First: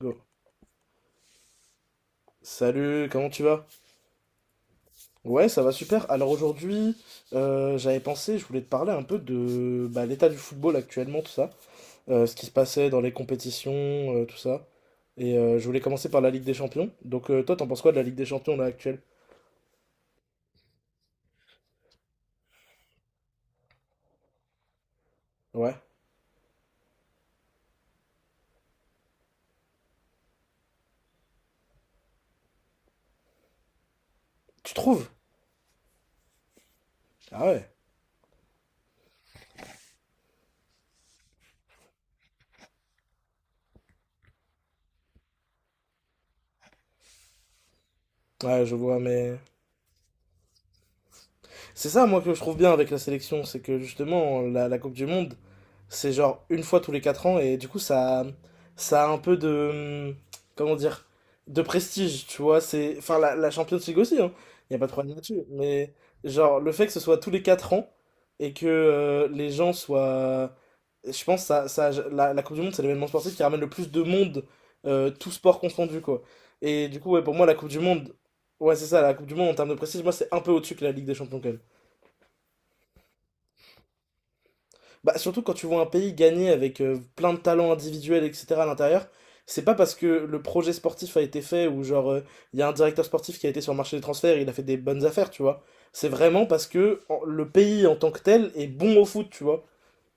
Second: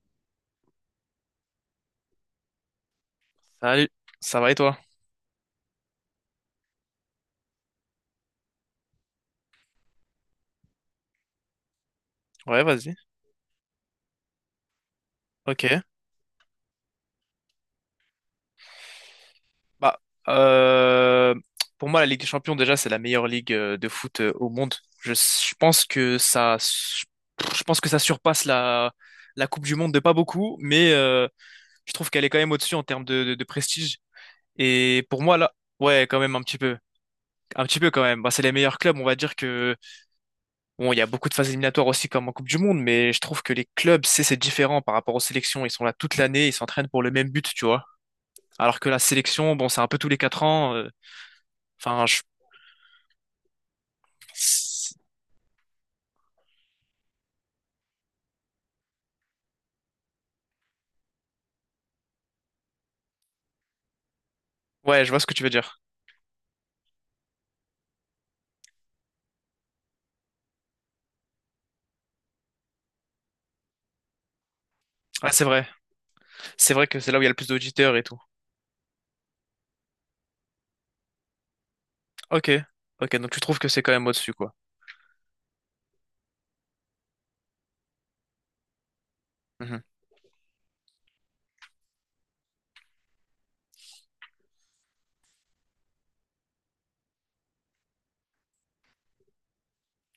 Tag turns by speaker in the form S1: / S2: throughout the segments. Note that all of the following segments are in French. S1: Go. Salut, comment tu vas?
S2: Salut, ça va et toi?
S1: Ouais, ça va super. Alors aujourd'hui, j'avais pensé, je voulais te parler un peu de l'état du football actuellement, tout ça. Ce qui se
S2: Ouais,
S1: passait
S2: vas-y.
S1: dans les compétitions, tout ça. Et
S2: Ok.
S1: je voulais commencer par la Ligue des Champions. Donc toi, t'en penses quoi de la Ligue des Champions là actuelle?
S2: Bah, euh, pour moi, la Ligue des Champions, déjà, c'est la meilleure ligue de foot au monde.
S1: Ouais.
S2: Je pense que ça surpasse la Coupe du Monde de pas beaucoup, mais je trouve qu'elle est quand même au-dessus en termes de prestige.
S1: Tu
S2: Et
S1: trouves?
S2: pour moi, là, ouais, quand même
S1: Ah
S2: un
S1: ouais.
S2: petit peu quand même. Bah, c'est les meilleurs clubs. On va dire que bon, il y a beaucoup de phases éliminatoires aussi comme en Coupe du Monde, mais je trouve que les clubs, c'est différent par rapport aux sélections. Ils sont là toute l'année, ils s'entraînent pour le même but, tu vois.
S1: Ouais, je
S2: Alors que
S1: vois,
S2: la
S1: mais
S2: sélection, bon, c'est un peu tous les 4 ans.
S1: c'est ça,
S2: Enfin,
S1: moi, que je trouve bien avec la sélection, c'est que justement, la Coupe
S2: c'est-
S1: du Monde, c'est genre une fois tous les 4 ans, et du coup, ça a un peu de. Comment dire de prestige, tu vois. C'est, enfin, la Champions League aussi, hein. Il n'y a pas de
S2: ouais, je
S1: problème
S2: vois ce que
S1: là-dessus.
S2: tu veux dire.
S1: Mais genre, le fait que ce soit tous les 4 ans, et que les gens soient. Je pense que la Coupe du Monde, c'est l'événement sportif qui ramène le plus de monde, tout
S2: Ah, c'est
S1: sport
S2: vrai.
S1: confondu, quoi.
S2: C'est vrai
S1: Et du
S2: que c'est
S1: coup,
S2: là où
S1: ouais,
S2: il y a
S1: pour
S2: le
S1: moi,
S2: plus
S1: la Coupe du
S2: d'auditeurs et
S1: Monde,
S2: tout.
S1: ouais, c'est ça, la Coupe du Monde en termes de prestige, moi, c'est un peu au-dessus que la Ligue des Champions, quand même.
S2: Ok, ok. Donc tu trouves que c'est quand même au-dessus, quoi.
S1: Bah, surtout quand tu vois un pays gagner avec plein de talents individuels, etc. à l'intérieur, c'est pas
S2: Mhm.
S1: parce que le projet sportif a été fait ou genre il y a un directeur sportif qui a été sur le marché des transferts et il a fait des bonnes affaires, tu vois. C'est vraiment parce que le pays en tant que tel est bon au foot, tu vois.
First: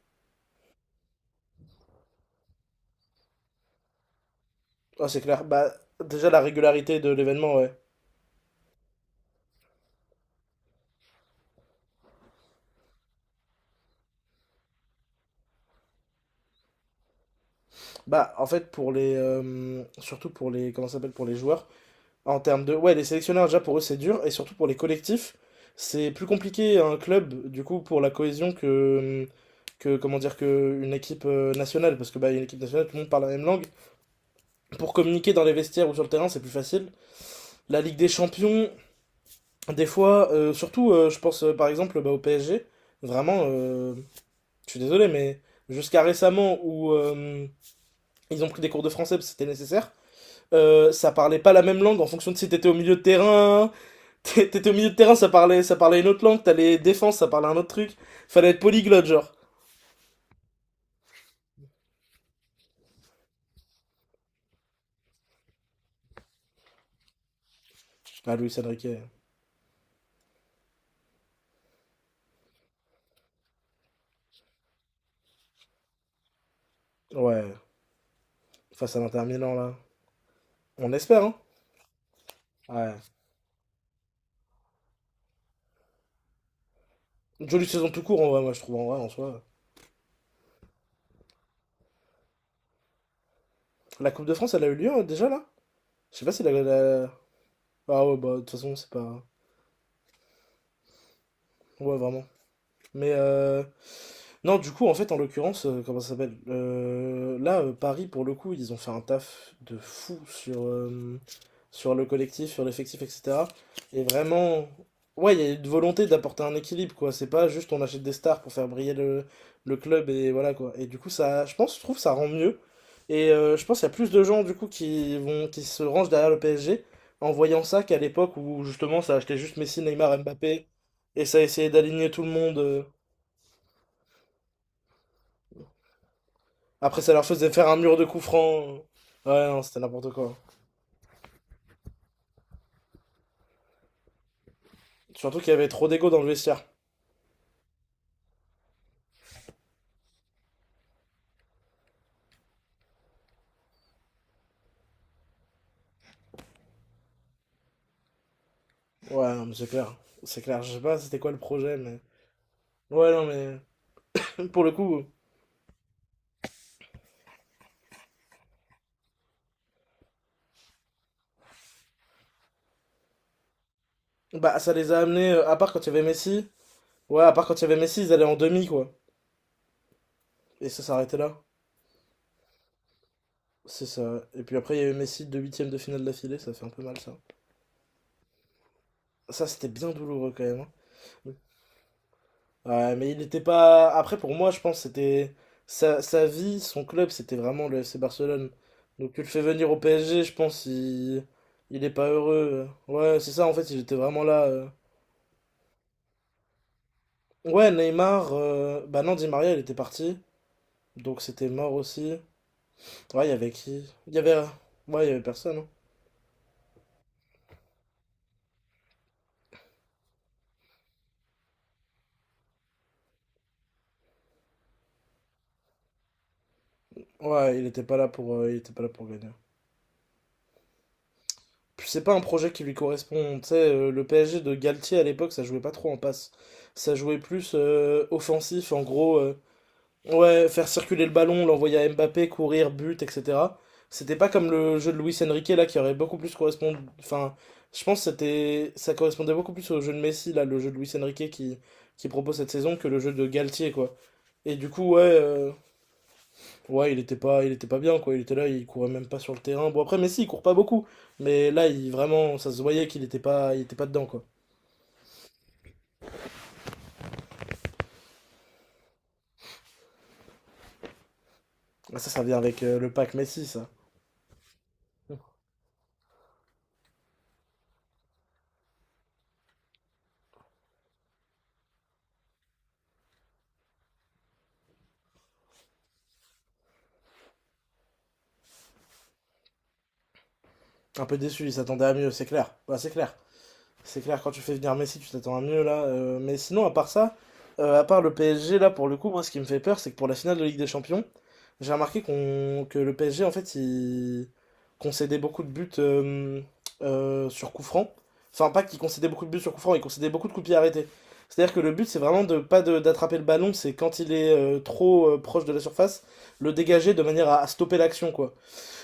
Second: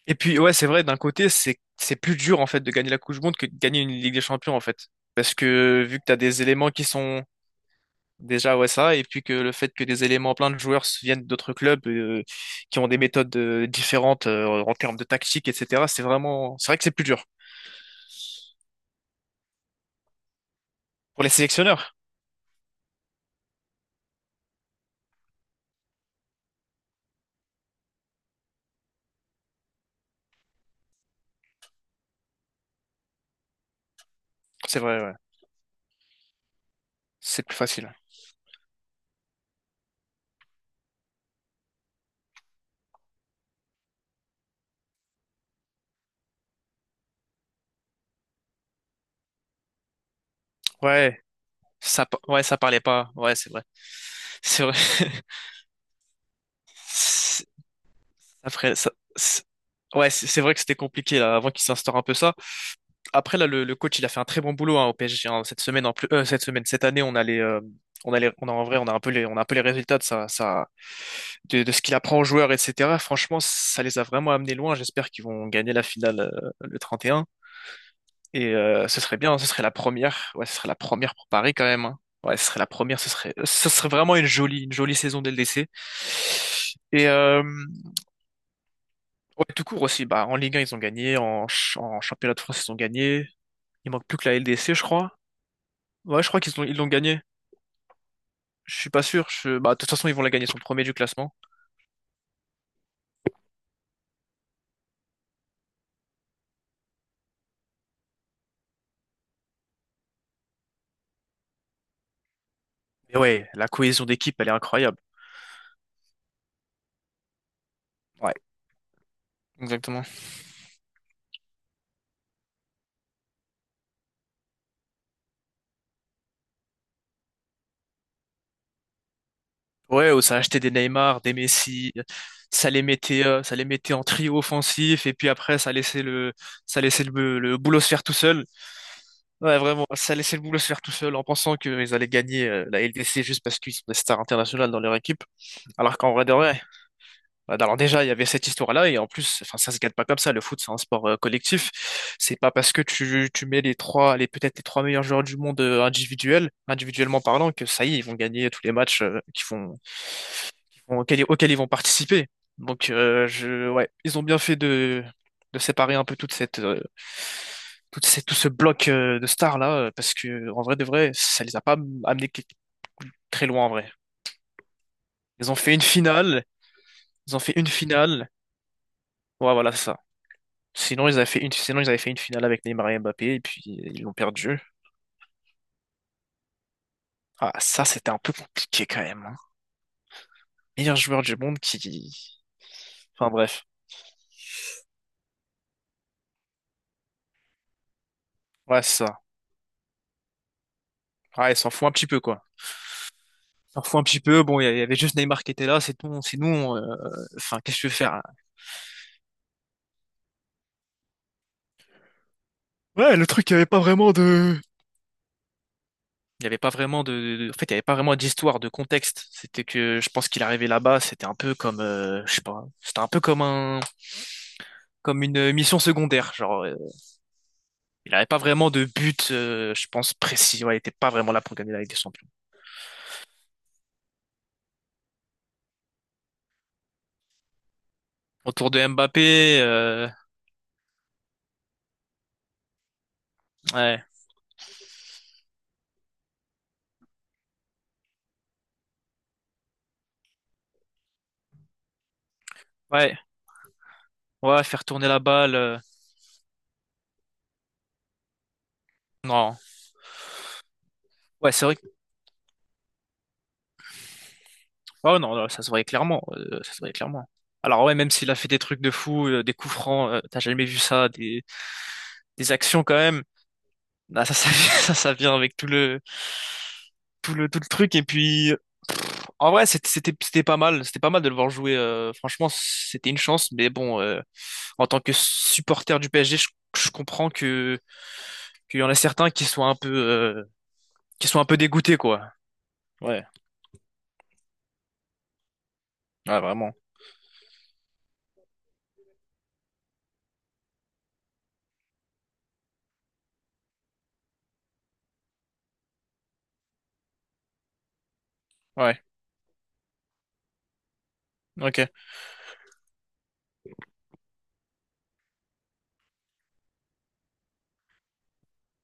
S2: Et puis ouais, c'est vrai. D'un côté, c'est plus dur en fait de gagner la Coupe du Monde que de gagner une Ligue des Champions en fait,
S1: Ah, c'est
S2: parce
S1: clair. Bah,
S2: que vu que t'as
S1: déjà la
S2: des éléments qui
S1: régularité de
S2: sont
S1: l'événement, ouais.
S2: déjà ouais ça, et puis que le fait que des éléments plein de joueurs se viennent d'autres clubs qui ont des méthodes différentes en termes de tactique, etc. C'est vraiment, c'est vrai que c'est plus dur
S1: Bah, en fait, pour les. Surtout pour les. Comment ça s'appelle?
S2: pour
S1: Pour
S2: les
S1: les joueurs.
S2: sélectionneurs.
S1: En termes de... Ouais, les sélectionneurs, déjà, pour eux, c'est dur. Et surtout pour les collectifs, c'est plus compliqué un club, du coup, pour la cohésion que comment dire, que une équipe nationale. Parce que, bah, une équipe nationale, tout le monde parle la même langue.
S2: C'est
S1: Pour
S2: vrai, ouais.
S1: communiquer dans les vestiaires ou sur le terrain, c'est plus facile.
S2: C'est plus
S1: La
S2: facile.
S1: Ligue des Champions, des fois, surtout, je pense, par exemple, bah, au PSG, vraiment, je suis désolé, mais jusqu'à récemment, où ils ont pris des cours de français parce que c'était nécessaire, ça
S2: Ouais,
S1: parlait pas la même langue en fonction de
S2: ouais,
S1: si
S2: ça
S1: t'étais au
S2: parlait
S1: milieu de
S2: pas. Ouais, c'est vrai.
S1: terrain. T'é-
S2: C'est
S1: T'étais au
S2: vrai.
S1: milieu de terrain, ça parlait une autre langue, t'allais défense, ça
S2: C'est-
S1: parlait un autre truc. Fallait être
S2: Après, ça,
S1: polyglotte, genre.
S2: c'est- ouais, c'est vrai que c'était compliqué là, avant qu'il s'instaure un peu ça. Après là, le coach, il a fait un très bon boulot, hein, au PSG, hein. Cette semaine, en plus, cette semaine, Cette année, on a
S1: Ah, Luis Enrique.
S2: on a un peu les résultats de de ce qu'il apprend aux joueurs, etc. Franchement, ça les a vraiment amenés loin. J'espère qu'ils vont gagner la finale le 31.
S1: Ouais,
S2: Et
S1: face à
S2: ce serait
S1: l'Inter
S2: bien, ce
S1: Milan,
S2: serait la
S1: là.
S2: première. Ouais, ce serait la
S1: On
S2: première
S1: espère,
S2: pour
S1: hein.
S2: Paris quand même, hein. Ouais, ce serait la
S1: Ouais.
S2: première. Ce serait vraiment une jolie saison dès le DC. Et
S1: Une jolie saison tout court, en vrai, moi, je trouve, en vrai, en soi.
S2: ouais, tout court aussi. Bah, en Ligue 1, ils ont gagné. En championnat de France, ils ont gagné. Il manque
S1: La
S2: plus
S1: Coupe
S2: que
S1: de
S2: la
S1: France, elle a
S2: LDC,
S1: eu
S2: je
S1: lieu,
S2: crois.
S1: déjà, là? Je
S2: Ouais,
S1: sais
S2: je
S1: pas
S2: crois
S1: si
S2: ils l'ont gagné.
S1: Ah ouais, bah, de toute façon,
S2: Je suis
S1: c'est
S2: pas
S1: pas...
S2: sûr. Bah, de toute façon, ils vont la gagner. Ils sont premiers du classement.
S1: Ouais, vraiment. Mais non, du coup, en fait, en l'occurrence, comment ça s'appelle? Là, Paris, pour le coup, ils ont fait un taf de fou sur, sur le collectif, sur l'effectif,
S2: Mais
S1: etc.
S2: ouais, la
S1: Et
S2: cohésion d'équipe, elle est
S1: vraiment,
S2: incroyable.
S1: ouais, il y a une volonté d'apporter un équilibre, quoi. C'est pas juste on achète des
S2: Ouais,
S1: stars pour faire briller le
S2: exactement.
S1: club et voilà, quoi. Et du coup, ça, je pense, je trouve, ça rend mieux. Et je pense qu'il y a plus de gens, du coup, qui se rangent derrière le PSG en voyant ça qu'à l'époque où, justement, ça achetait juste Messi,
S2: Ouais,
S1: Neymar,
S2: où ça achetait
S1: Mbappé
S2: des Neymar,
S1: et
S2: des
S1: ça essayait
S2: Messi,
S1: d'aligner tout le monde.
S2: ça les mettait, euh, ça les mettait en trio offensif, et puis après, ça laissait le, ça
S1: Après,
S2: laissait
S1: ça leur
S2: le,
S1: faisait
S2: le
S1: faire un
S2: boulot se
S1: mur de
S2: faire tout
S1: coups
S2: seul.
S1: francs. Ouais,
S2: Ouais,
S1: non, c'était
S2: vraiment,
S1: n'importe
S2: ça
S1: quoi.
S2: laissait le boulot se faire tout seul en pensant qu'ils allaient gagner la LDC juste parce qu'ils sont des stars internationales dans leur équipe.
S1: Surtout qu'il y avait trop
S2: Alors
S1: d'ego
S2: qu'en
S1: dans
S2: vrai
S1: le
S2: de vrai,
S1: vestiaire.
S2: bah, alors déjà, il y avait cette histoire-là, et en plus, enfin, ça se gagne pas comme ça. Le foot, c'est un sport collectif. C'est pas parce que tu mets les trois, les peut-être les trois meilleurs joueurs du monde individuels, individuellement parlant, que ça y est, ils vont gagner tous les matchs
S1: Ouais,
S2: qu'ils
S1: non, mais c'est
S2: font
S1: clair. C'est clair, je sais pas
S2: vont-
S1: c'était
S2: auxquels,
S1: quoi le
S2: auxquels ils vont
S1: projet, mais.
S2: participer. Donc,
S1: Ouais, non, mais.
S2: ouais, ils ont bien fait
S1: Pour le coup,
S2: de séparer un peu tout ce bloc de stars là, parce que en vrai de vrai, ça les a pas très loin en vrai.
S1: bah, ça les a amenés,
S2: Ils
S1: à
S2: ont
S1: part
S2: fait
S1: quand
S2: une
S1: il y avait
S2: finale,
S1: Messi. Ouais, à
S2: ils ont
S1: part
S2: fait
S1: quand il y
S2: une
S1: avait Messi, ils allaient
S2: finale.
S1: en demi, quoi.
S2: Ouais, voilà, c'est ça.
S1: Et ça
S2: Sinon,
S1: s'arrêtait là.
S2: ils avaient fait une finale avec Neymar et Mbappé, et puis
S1: C'est
S2: ils l'ont
S1: ça. Et puis
S2: perdu.
S1: après, il y avait Messi de huitième de finale d'affilée, ça fait un peu mal, ça.
S2: Ah, ça, c'était un peu compliqué quand même, hein.
S1: Ça, c'était bien douloureux quand même, hein.
S2: Meilleur joueur du monde qui,
S1: Ouais, mais il
S2: enfin
S1: n'était
S2: bref,
S1: pas. Après, pour moi, je pense que c'était sa vie, son club, c'était vraiment le FC Barcelone.
S2: ouais, c'est
S1: Donc, tu
S2: ça.
S1: le fais venir au PSG, je pense il
S2: Ouais, ils s'en
S1: il
S2: foutent
S1: est
S2: un petit
S1: pas
S2: peu, quoi,
S1: heureux. Ouais, c'est ça, en fait, il était
S2: parfois un petit
S1: vraiment là.
S2: peu. Bon, il y avait juste Neymar qui était là, c'est tout, sinon, enfin,
S1: Ouais,
S2: qu'est-ce que tu veux faire, hein?
S1: Neymar, bah non, Di Maria, il était parti. Donc, c'était mort aussi.
S2: Ouais,
S1: Ouais,
S2: le
S1: il y
S2: truc,
S1: avait
S2: il n'y avait pas
S1: qui?
S2: vraiment
S1: Il y avait.
S2: de...
S1: Ouais, il y avait personne, hein.
S2: Il n'y avait pas vraiment de, en fait, il y avait pas vraiment d'histoire, de contexte. C'était que, je pense qu'il arrivait là-bas, c'était un peu comme, je sais pas, c'était un peu comme comme une mission secondaire. Genre,
S1: Ouais, il était pas là
S2: il n'avait
S1: pour,
S2: pas
S1: il
S2: vraiment
S1: était pas
S2: de
S1: là pour gagner.
S2: but, je pense, précis. Ouais, il était pas vraiment là pour gagner la
S1: Puis,
S2: Ligue des
S1: c'est pas un
S2: Champions.
S1: projet qui lui correspond. Tu sais, le PSG de Galtier à l'époque, ça jouait pas trop en passe. Ça jouait plus
S2: Autour
S1: offensif, en
S2: de
S1: gros.
S2: Mbappé,
S1: Ouais, faire circuler le ballon, l'envoyer à Mbappé, courir, but, etc.
S2: ouais,
S1: C'était pas comme le jeu de Luis Enrique là qui aurait beaucoup plus correspondu. Enfin, je pense que c'était ça correspondait beaucoup plus au jeu de Messi là, le jeu de Luis Enrique qui propose cette saison que le jeu
S2: ouais,
S1: de Galtier quoi. Et
S2: ouais,
S1: du
S2: faire
S1: coup ouais
S2: tourner la balle,
S1: ouais il était pas bien quoi. Il était là, il courait même pas sur le
S2: non.
S1: terrain. Bon après Messi il court pas beaucoup, mais
S2: Ouais, c'est
S1: là
S2: vrai.
S1: il vraiment ça se voyait qu'il était pas dedans quoi.
S2: Oh non, non, ça se voyait clairement, ça se voyait clairement. Alors ouais, même s'il a fait des trucs de fou, des coups francs, t'as jamais vu ça, des,
S1: Ah, ça ça vient
S2: des
S1: avec
S2: actions
S1: le
S2: quand
S1: pack
S2: même.
S1: Messi ça.
S2: Ah, ça vient avec tout le, tout le truc. Et puis, en vrai, c'était pas mal, c'était pas mal de le voir jouer. Franchement, c'était une chance. Mais bon, en tant que supporter du PSG, je comprends que qu'il y en a certains qui soient
S1: Un peu
S2: qui soient
S1: déçu,
S2: un
S1: il
S2: peu
S1: s'attendait à
S2: dégoûtés,
S1: mieux,
S2: quoi.
S1: c'est clair. Bah, c'est clair.
S2: Ouais,
S1: C'est clair, quand tu fais venir Messi, tu t'attends à mieux là. Mais
S2: ouais,
S1: sinon, à
S2: vraiment.
S1: part ça, à part le PSG, là, pour le coup, moi, ce qui me fait peur, c'est que pour la finale de Ligue des Champions, j'ai remarqué qu'on que le PSG, en fait, il concédait beaucoup de buts sur coup franc. Enfin, pas qu'il
S2: Ouais,
S1: concédait beaucoup de buts sur coup franc, il concédait beaucoup de coups pieds arrêtés. C'est-à-dire que le but,
S2: ok.
S1: c'est vraiment de pas d'attraper le ballon, c'est quand il est trop proche de la surface, le dégager de manière à stopper l'action, quoi.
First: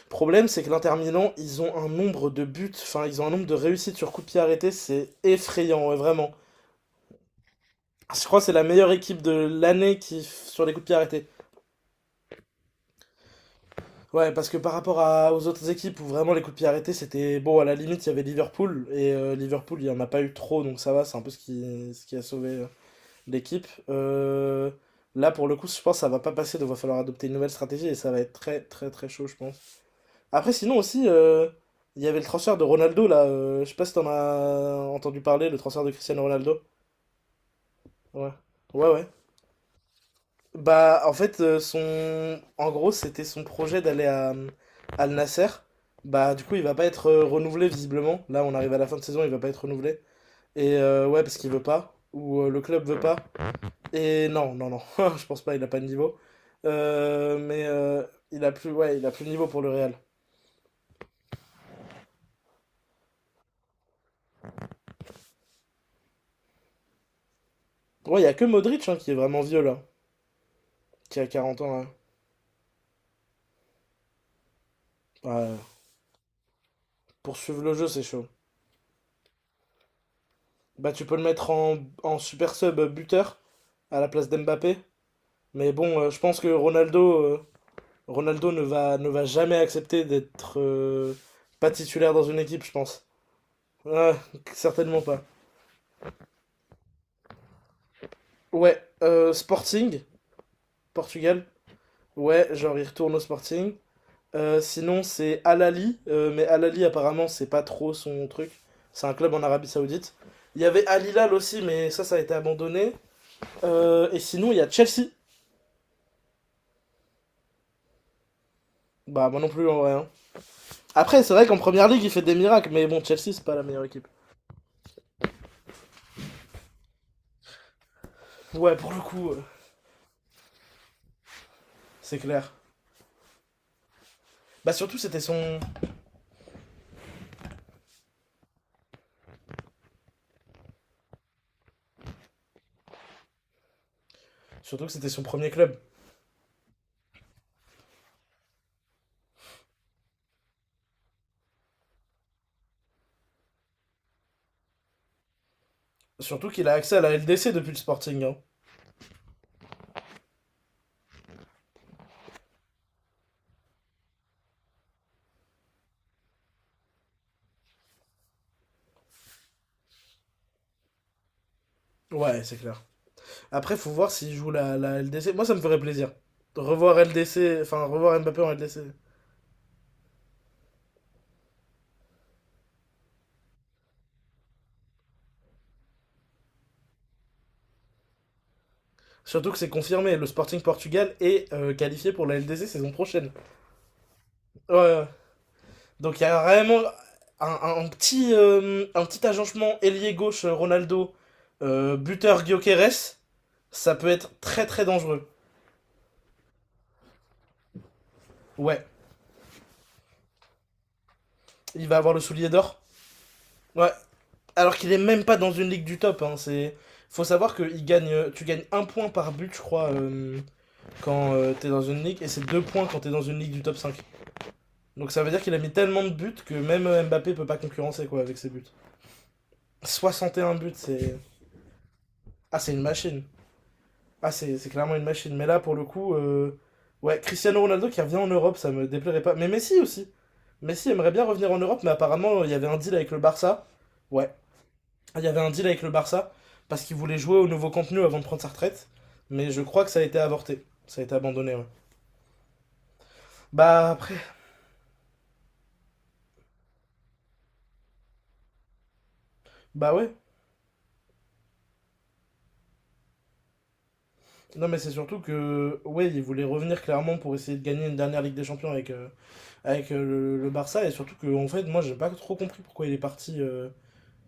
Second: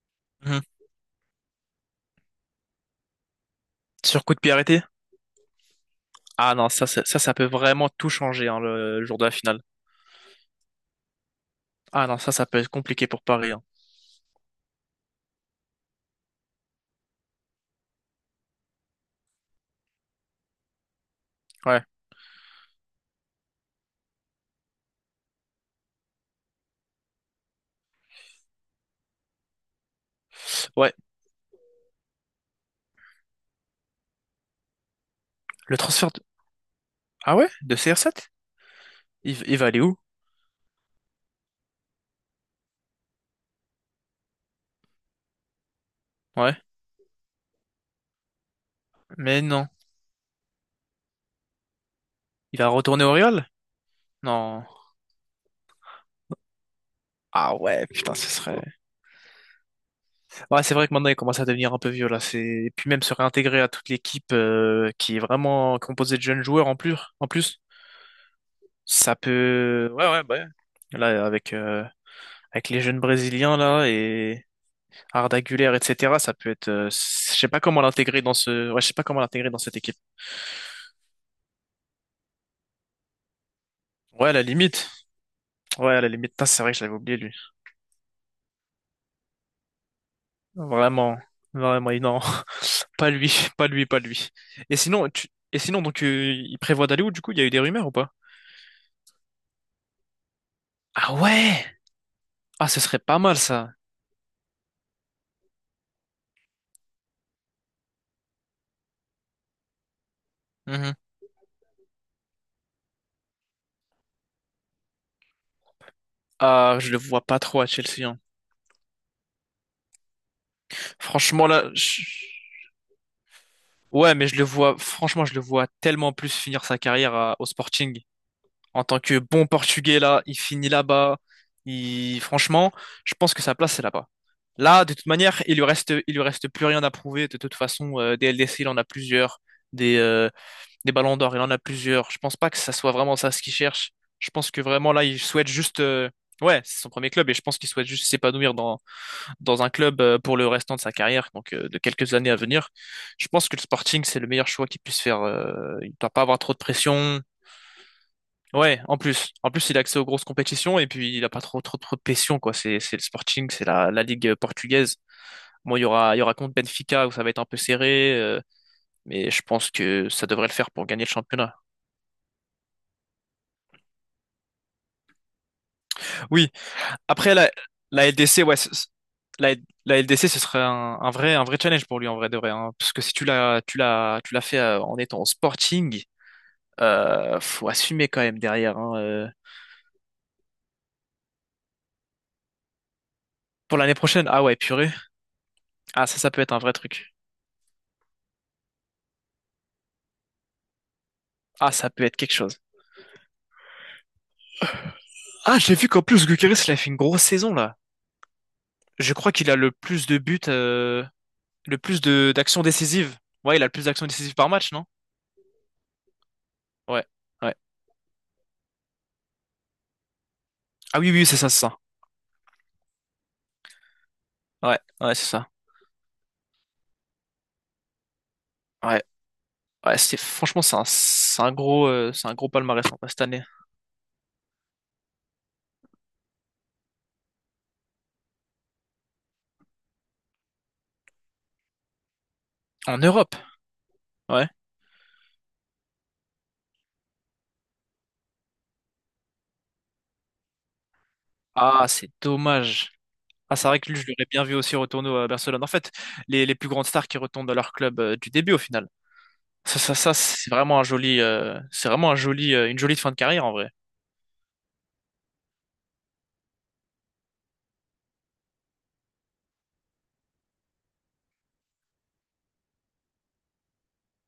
S1: Le problème, c'est
S2: Mhm.
S1: que l'Inter Milan, ils ont un nombre de buts, enfin, ils ont un nombre de réussites sur coup
S2: Sur
S1: de
S2: coup
S1: pied
S2: de pied
S1: arrêté,
S2: arrêté?
S1: c'est effrayant, ouais, vraiment.
S2: Ah non, ça peut vraiment tout
S1: Je crois que
S2: changer,
S1: c'est
S2: hein,
S1: la meilleure
S2: le jour
S1: équipe
S2: de
S1: de
S2: la finale.
S1: l'année qui sur les coups de pied arrêtés.
S2: Ah non, ça peut être compliqué pour Paris, hein.
S1: Ouais, parce que par rapport à, aux autres équipes où vraiment les coups de pied arrêtés, c'était bon, à la limite, il y avait Liverpool, et Liverpool, il n'y en a pas eu trop, donc ça va, c'est un peu
S2: Ouais,
S1: ce qui a sauvé l'équipe. Là, pour le coup, je pense que ça va pas passer, donc il va falloir adopter une nouvelle stratégie, et ça va être très, très, très chaud, je pense. Après, sinon
S2: ouais.
S1: aussi, il y avait le transfert de Ronaldo là. Je sais pas si t'en as entendu parler, le
S2: Le
S1: transfert de
S2: transfert de...
S1: Cristiano Ronaldo.
S2: Ah ouais? De
S1: Ouais,
S2: CR7?
S1: ouais, ouais.
S2: Il va aller où?
S1: Bah, en fait, en gros, c'était son projet d'aller à Al Nasser. Bah, du coup,
S2: Ouais.
S1: il va pas être renouvelé visiblement. Là, on arrive à la fin de saison, il va
S2: Mais
S1: pas être
S2: non.
S1: renouvelé. Et ouais, parce qu'il veut pas, ou
S2: Il
S1: le
S2: va
S1: club veut
S2: retourner au
S1: pas.
S2: Real?
S1: Et non,
S2: Non.
S1: non, non, je pense pas, il a pas de niveau. Euh,
S2: Ah
S1: mais
S2: ouais,
S1: euh,
S2: putain, ce
S1: il a
S2: serait...
S1: plus, ouais, il a plus de niveau pour le Real.
S2: Ouais, c'est vrai que maintenant, il commence à devenir un peu vieux, là. C'est... Et puis même se réintégrer à toute l'équipe qui est vraiment composée de jeunes joueurs en plus. En plus,
S1: Ouais, il y a que Modric hein, qui est
S2: ça
S1: vraiment vieux là,
S2: peut... Ouais, ouais, bah ouais.
S1: qui a
S2: Là, avec,
S1: 40 ans,
S2: euh,
S1: hein.
S2: avec les jeunes Brésiliens, là, et... Arda
S1: Ouais,
S2: Güler, etc. Ça peut être,
S1: pour
S2: je sais pas
S1: suivre le
S2: comment
S1: jeu, c'est
S2: l'intégrer
S1: chaud.
S2: dans ce, ouais, je sais pas comment l'intégrer dans cette équipe.
S1: Bah, tu peux le mettre en, en super sub buteur à la place
S2: Ouais, à la
S1: d'Mbappé.
S2: limite.
S1: Mais
S2: Ouais,
S1: bon,
S2: à la
S1: je
S2: limite.
S1: pense
S2: Putain,
S1: que
S2: c'est vrai que je l'avais oublié, lui.
S1: Ronaldo ne va, ne va jamais accepter d'être
S2: Vraiment,
S1: pas
S2: vraiment,
S1: titulaire
S2: non,
S1: dans une équipe, je pense.
S2: pas lui, pas lui, pas
S1: Ouais,
S2: lui.
S1: certainement pas.
S2: Et sinon, donc, il prévoit d'aller où du coup? Il y a eu des rumeurs ou pas?
S1: Ouais, Sporting,
S2: Ah
S1: Portugal.
S2: ouais!
S1: Ouais,
S2: Ah,
S1: genre
S2: ce
S1: il
S2: serait
S1: retourne
S2: pas
S1: au
S2: mal, ça.
S1: Sporting. Sinon, c'est Al Ahly, mais Al Ahly apparemment, c'est pas trop son truc. C'est un club en Arabie Saoudite. Il y avait
S2: Mhm.
S1: Al Hilal aussi, mais ça a été abandonné. Et sinon, il y a Chelsea.
S2: Ah, je le vois pas trop à Chelsea, hein.
S1: Bah, moi non plus en vrai, hein. Après, c'est vrai
S2: Franchement
S1: qu'en
S2: là,
S1: première ligue, il fait des miracles, mais bon, Chelsea, c'est pas la meilleure équipe.
S2: ouais, mais je le vois, franchement, je le vois tellement plus finir sa carrière au Sporting.
S1: Ouais,
S2: En
S1: pour
S2: tant
S1: le
S2: que
S1: coup,
S2: bon Portugais, là, il finit là-bas.
S1: c'est
S2: Il...
S1: clair.
S2: Franchement, je pense que sa place, c'est là-bas.
S1: Bah,
S2: Là, de
S1: surtout,
S2: toute
S1: c'était
S2: manière, il
S1: son...
S2: lui reste, il lui reste plus rien à prouver. De toute façon, des LDC, il en a plusieurs. Des, euh, des Ballons d'Or, il en a plusieurs. Je pense pas que ça soit vraiment ça ce qu'il cherche. Je pense que
S1: surtout que
S2: vraiment, là,
S1: c'était
S2: il
S1: son
S2: souhaite
S1: premier club.
S2: juste... Ouais, c'est son premier club et je pense qu'il souhaite juste s'épanouir dans un club pour le restant de sa carrière, donc de quelques années à venir. Je pense que le Sporting, c'est le meilleur choix qu'il puisse faire. Il ne doit pas avoir
S1: Surtout
S2: trop de
S1: qu'il a accès à la
S2: pression.
S1: LDC depuis le Sporting, hein.
S2: Ouais, en plus. En plus, il a accès aux grosses compétitions et puis il a pas trop trop, trop de pression, quoi. C'est le Sporting, c'est la Ligue portugaise. Moi, il y aura contre Benfica où ça va être un peu serré, mais je pense que ça devrait le faire pour gagner le championnat.
S1: Ouais, c'est clair. Après, faut voir s'il joue la LDC. Moi, ça me ferait plaisir.
S2: Oui.
S1: De revoir
S2: Après, la,
S1: LDC, enfin,
S2: la
S1: revoir Mbappé
S2: LDC,
S1: en
S2: ouais, c-
S1: LDC.
S2: c- la, la LDC, ce serait un vrai challenge pour lui, en vrai de vrai, hein. Parce que si tu l'as fait en étant au Sporting, faut assumer quand même derrière, hein,
S1: Surtout que c'est confirmé, le Sporting Portugal est qualifié pour la LDC saison prochaine.
S2: Pour l'année prochaine, ah ouais,
S1: Ouais,
S2: purée.
S1: ouais.
S2: Ah,
S1: Donc
S2: ça,
S1: il y
S2: ça peut
S1: a
S2: être un vrai
S1: vraiment
S2: truc.
S1: un, un petit agencement ailier gauche Ronaldo,
S2: Ah, ça peut être quelque
S1: buteur
S2: chose.
S1: Gyökeres, ça peut être très très dangereux.
S2: Ah, j'ai vu qu'en plus Gyökeres, il a fait une grosse saison là.
S1: Ouais,
S2: Je crois qu'il a le plus de buts, le
S1: il va
S2: plus
S1: avoir le
S2: de
S1: soulier
S2: d'actions
S1: d'or.
S2: décisives. Ouais, il a le plus
S1: Ouais,
S2: d'actions décisives par match,
S1: alors
S2: non?
S1: qu'il est même pas dans une ligue du top. Hein, c'est
S2: Ouais,
S1: faut savoir
S2: ouais.
S1: que il gagne, tu gagnes un point par but, je crois,
S2: Ah oui, oui, oui,
S1: quand
S2: c'est ça, c'est
S1: t'es
S2: ça.
S1: dans une ligue, et c'est deux points quand t'es dans une ligue du top 5.
S2: Ouais,
S1: Donc
S2: ouais,
S1: ça
S2: c'est
S1: veut dire
S2: ça.
S1: qu'il a mis tellement de buts que même Mbappé peut pas concurrencer quoi avec ses buts.
S2: Ouais, ouais. C'est
S1: 61
S2: franchement,
S1: buts, c'est
S2: c'est un gros
S1: ah, c'est une
S2: palmarès, hein, cette
S1: machine.
S2: année.
S1: Ah, c'est clairement une machine. Mais là, pour le coup, ouais, Cristiano Ronaldo qui revient en Europe, ça me déplairait pas. Mais Messi aussi. Messi aimerait bien revenir en Europe, mais apparemment, il y avait un deal
S2: En
S1: avec le
S2: Europe,
S1: Barça. Ouais,
S2: ouais.
S1: il y avait un deal avec le Barça parce qu'il voulait jouer au nouveau contenu avant de prendre sa retraite. Mais je crois que ça a été avorté. Ça a été abandonné, ouais.
S2: Ah, c'est dommage. Ah, c'est vrai
S1: Bah,
S2: que lui, je
S1: après,
S2: l'aurais bien vu aussi retourner à Barcelone. En fait, les plus grandes stars qui retournent dans leur club du début au final. Ça,
S1: bah
S2: ça, ça,
S1: ouais.
S2: c'est vraiment un joli, c'est vraiment un joli, une jolie fin de carrière en vrai.
S1: Non, mais c'est surtout que, ouais, il voulait revenir clairement pour essayer de gagner une dernière Ligue des Champions avec, le Barça. Et surtout que, en fait, moi, j'ai pas trop compris pourquoi il est parti,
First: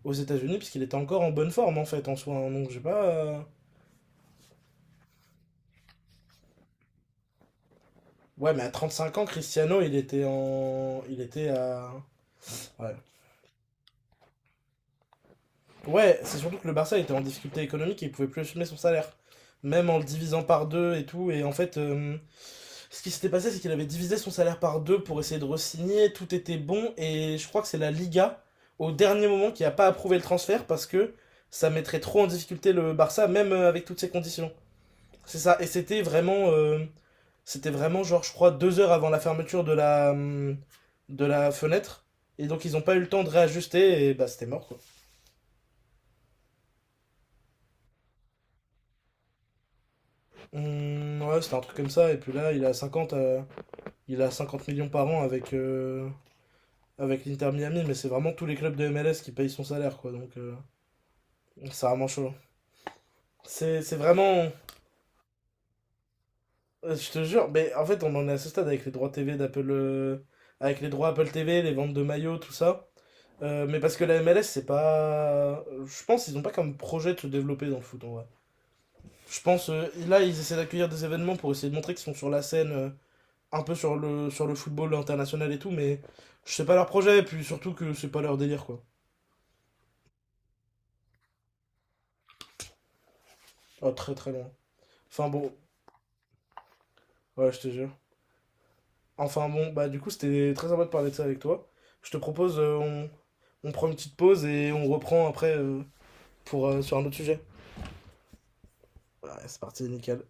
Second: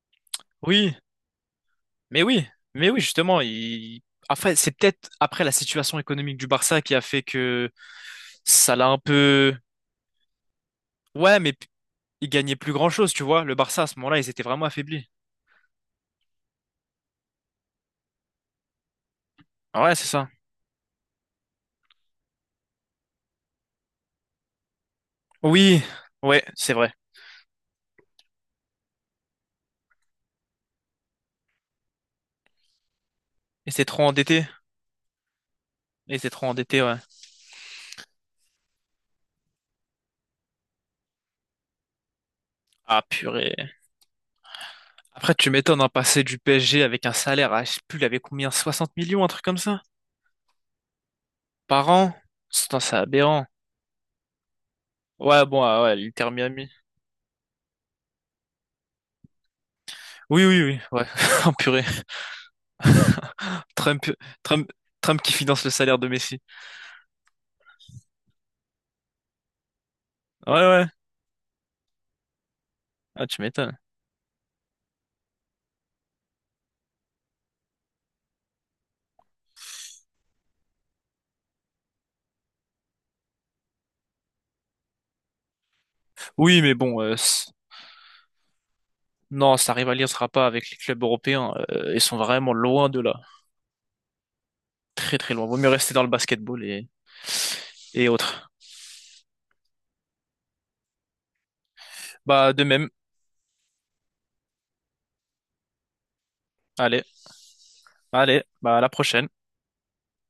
S1: aux États-Unis, parce qu'il était
S2: Oui,
S1: encore en bonne forme en fait en
S2: mais
S1: soi,
S2: oui,
S1: hein. Donc j'ai
S2: mais oui,
S1: pas.
S2: justement. Il... Après, c'est peut-être après la situation économique du Barça qui a fait que
S1: Ouais, mais à
S2: ça l'a un
S1: 35 ans,
S2: peu.
S1: Cristiano, il était en. Il
S2: Ouais,
S1: était
S2: mais
S1: à.
S2: il gagnait plus
S1: Ouais.
S2: grand-chose, tu vois. Le Barça à ce moment-là, ils étaient vraiment affaiblis.
S1: Ouais, c'est surtout que le Barça était en difficulté économique et il pouvait plus assumer son salaire. Même
S2: Ouais,
S1: en le
S2: c'est ça.
S1: divisant par deux et tout. Et en fait, ce qui s'était passé, c'est qu'il avait divisé son salaire par deux pour essayer de
S2: Oui,
S1: re-signer. Tout
S2: ouais,
S1: était
S2: c'est
S1: bon.
S2: vrai.
S1: Et je crois que c'est la Liga, au dernier moment, qui a pas approuvé le transfert parce que ça mettrait trop en difficulté le Barça, même
S2: Et
S1: avec
S2: c'est
S1: toutes
S2: trop
S1: ces
S2: endetté.
S1: conditions. C'est ça. Et c'était
S2: Et c'est trop
S1: vraiment.
S2: endetté, ouais.
S1: C'était vraiment genre, je crois, 2 heures avant la fermeture de la fenêtre. Et donc ils ont pas eu
S2: Ah
S1: le temps de
S2: purée.
S1: réajuster et bah c'était mort quoi.
S2: Après, tu m'étonnes, hein, passer du PSG avec un salaire à, je sais plus, il avait combien, 60 millions, un truc comme ça,
S1: Ouais, c'était un truc comme
S2: par
S1: ça.
S2: an.
S1: Et puis là,
S2: Putain, c'est aberrant.
S1: il a 50 millions par an
S2: Ouais,
S1: avec,
S2: bon, ah ouais, l'Inter Miami.
S1: l'Inter Miami, mais c'est vraiment tous les clubs de MLS qui payent son salaire quoi. Donc
S2: Oui, oui, oui, ouais. Oh, purée.
S1: c'est vraiment chaud. C'est
S2: Trump,
S1: vraiment.
S2: Trump, Trump qui finance le salaire de Messi.
S1: Je te jure, mais en fait, on en est à ce stade avec les droits TV d'Apple.
S2: Ouais,
S1: Avec
S2: ouais.
S1: les droits Apple TV, les ventes de maillots, tout ça.
S2: Ah, tu m'étonnes.
S1: Mais parce que la MLS, c'est pas. Je pense qu'ils n'ont pas comme projet de se développer dans le foot en vrai. Je pense, là, ils essaient d'accueillir des événements pour essayer de montrer qu'ils sont sur la scène, un peu sur le football international et tout, mais je
S2: Oui,
S1: sais
S2: mais
S1: pas leur
S2: bon,
S1: projet, et puis surtout que c'est pas leur délire quoi.
S2: non, ça rivalisera pas avec les clubs européens. Ils sont vraiment loin de là.
S1: Oh, très très loin.
S2: Très,
S1: Enfin
S2: très loin.
S1: bon,
S2: Vaut mieux rester dans le basketball et,
S1: ouais, je te jure.
S2: et autres.
S1: Enfin bon, bah du coup, c'était très sympa de parler de ça avec toi. Je te
S2: Bah,
S1: propose,
S2: de même.
S1: on prend une petite pause et on reprend après pour, sur
S2: Allez,
S1: un autre sujet.
S2: allez, bah, à la prochaine.
S1: Ouais, c'est parti, nickel.